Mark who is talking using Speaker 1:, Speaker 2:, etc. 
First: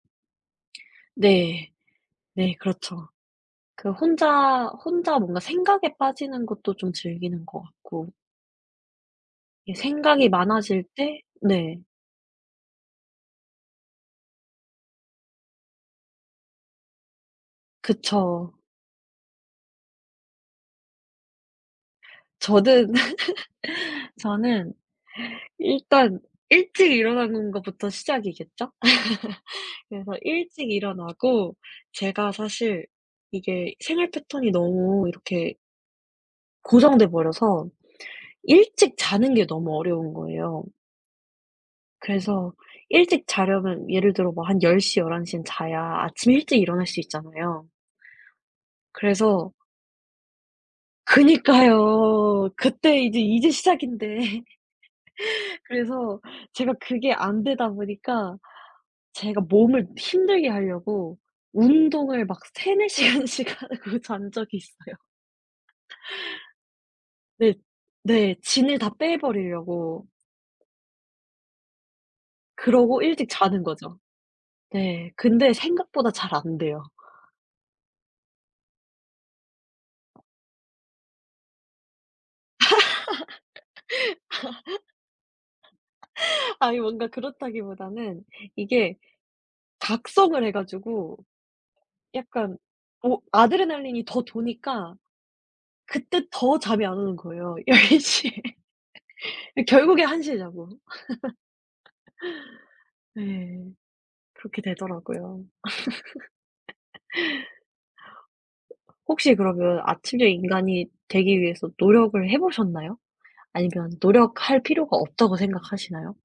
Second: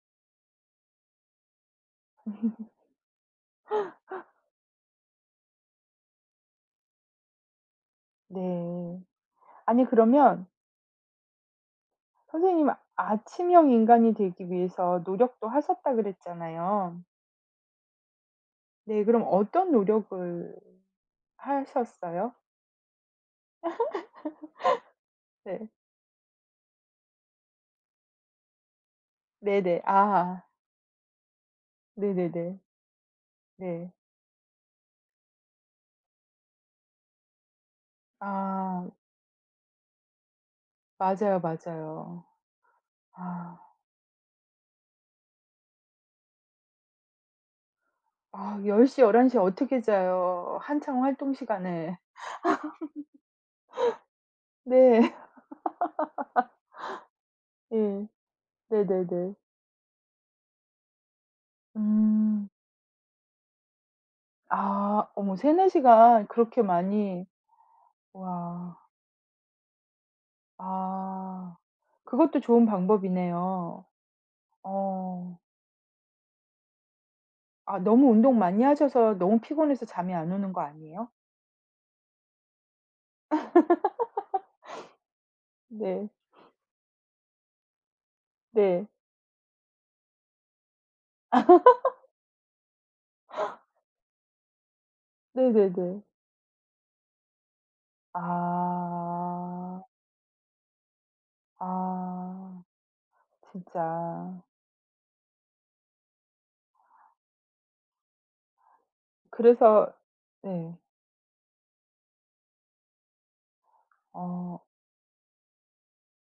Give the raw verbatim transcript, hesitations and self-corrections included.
Speaker 1: 네. 네 그렇죠. 그 혼자 혼자 뭔가 생각에 빠지는 것도 좀 즐기는 것 같고
Speaker 2: 네.
Speaker 1: 이
Speaker 2: 아니
Speaker 1: 생각이
Speaker 2: 그러면
Speaker 1: 많아질 때 네.
Speaker 2: 선생님은 아침형 인간이 되기 위해서 노력도 하셨다 그랬잖아요.
Speaker 1: 그쵸.
Speaker 2: 네. 그럼 어떤 노력을 하셨어요?
Speaker 1: 저는 저는
Speaker 2: 네.
Speaker 1: 일단 일찍 일어나는 것부터 시작이겠죠?
Speaker 2: 네네.
Speaker 1: 그래서
Speaker 2: 아아.
Speaker 1: 일찍 일어나고 제가
Speaker 2: 네네네.
Speaker 1: 사실 이게
Speaker 2: 네.
Speaker 1: 생활 패턴이 너무 이렇게 고정돼 버려서
Speaker 2: 아.
Speaker 1: 일찍 자는 게 너무 어려운 거예요.
Speaker 2: 맞아요, 맞아요.
Speaker 1: 그래서 일찍
Speaker 2: 아.
Speaker 1: 자려면 예를 들어 뭐 한 열 시, 열한 시 에는 자야 아침 일찍 일어날 수 있잖아요.
Speaker 2: 아 열 시, 열한 시 에
Speaker 1: 그래서
Speaker 2: 어떻게 자요 한창 활동 시간에.
Speaker 1: 그니까요. 그때 이제 이제 시작인데.
Speaker 2: 네.
Speaker 1: 그래서 제가 그게 안 되다
Speaker 2: 예.
Speaker 1: 보니까
Speaker 2: 네네네.
Speaker 1: 제가 몸을 힘들게 하려고 운동을 막
Speaker 2: 음.
Speaker 1: 세네 시간씩 하고 잔 적이 있어요.
Speaker 2: 아. 어머 세네 시간 그렇게 많이.
Speaker 1: 네. 네. 진을
Speaker 2: 와.
Speaker 1: 다 빼 버리려고.
Speaker 2: 아. 그것도 좋은
Speaker 1: 그러고 일찍 자는
Speaker 2: 방법이네요.
Speaker 1: 거죠. 네.
Speaker 2: 어.
Speaker 1: 근데 생각보다 잘 안 돼요.
Speaker 2: 아 너무 운동 많이 하셔서 너무 피곤해서 잠이 안 오는 것 아니에요? 네.
Speaker 1: 아니 뭔가 그렇다기보다는
Speaker 2: 네.
Speaker 1: 이게 각성을 해 가지고 약간 어 아드레날린이 더 도니까
Speaker 2: 네네네.
Speaker 1: 그때 더 잠이 안 오는 거예요. 열 시 에. 예
Speaker 2: 아.
Speaker 1: 결국엔 한 시 에 자고.
Speaker 2: 아.
Speaker 1: 네.
Speaker 2: 진짜.
Speaker 1: 그렇게 되더라고요. 혹시 그러면
Speaker 2: 그래서
Speaker 1: 아침형
Speaker 2: 예.
Speaker 1: 인간이 되기 위해서 노력을 해 보셨나요? 아니면 노력할
Speaker 2: 어.
Speaker 1: 필요가 없다고 생각하시나요?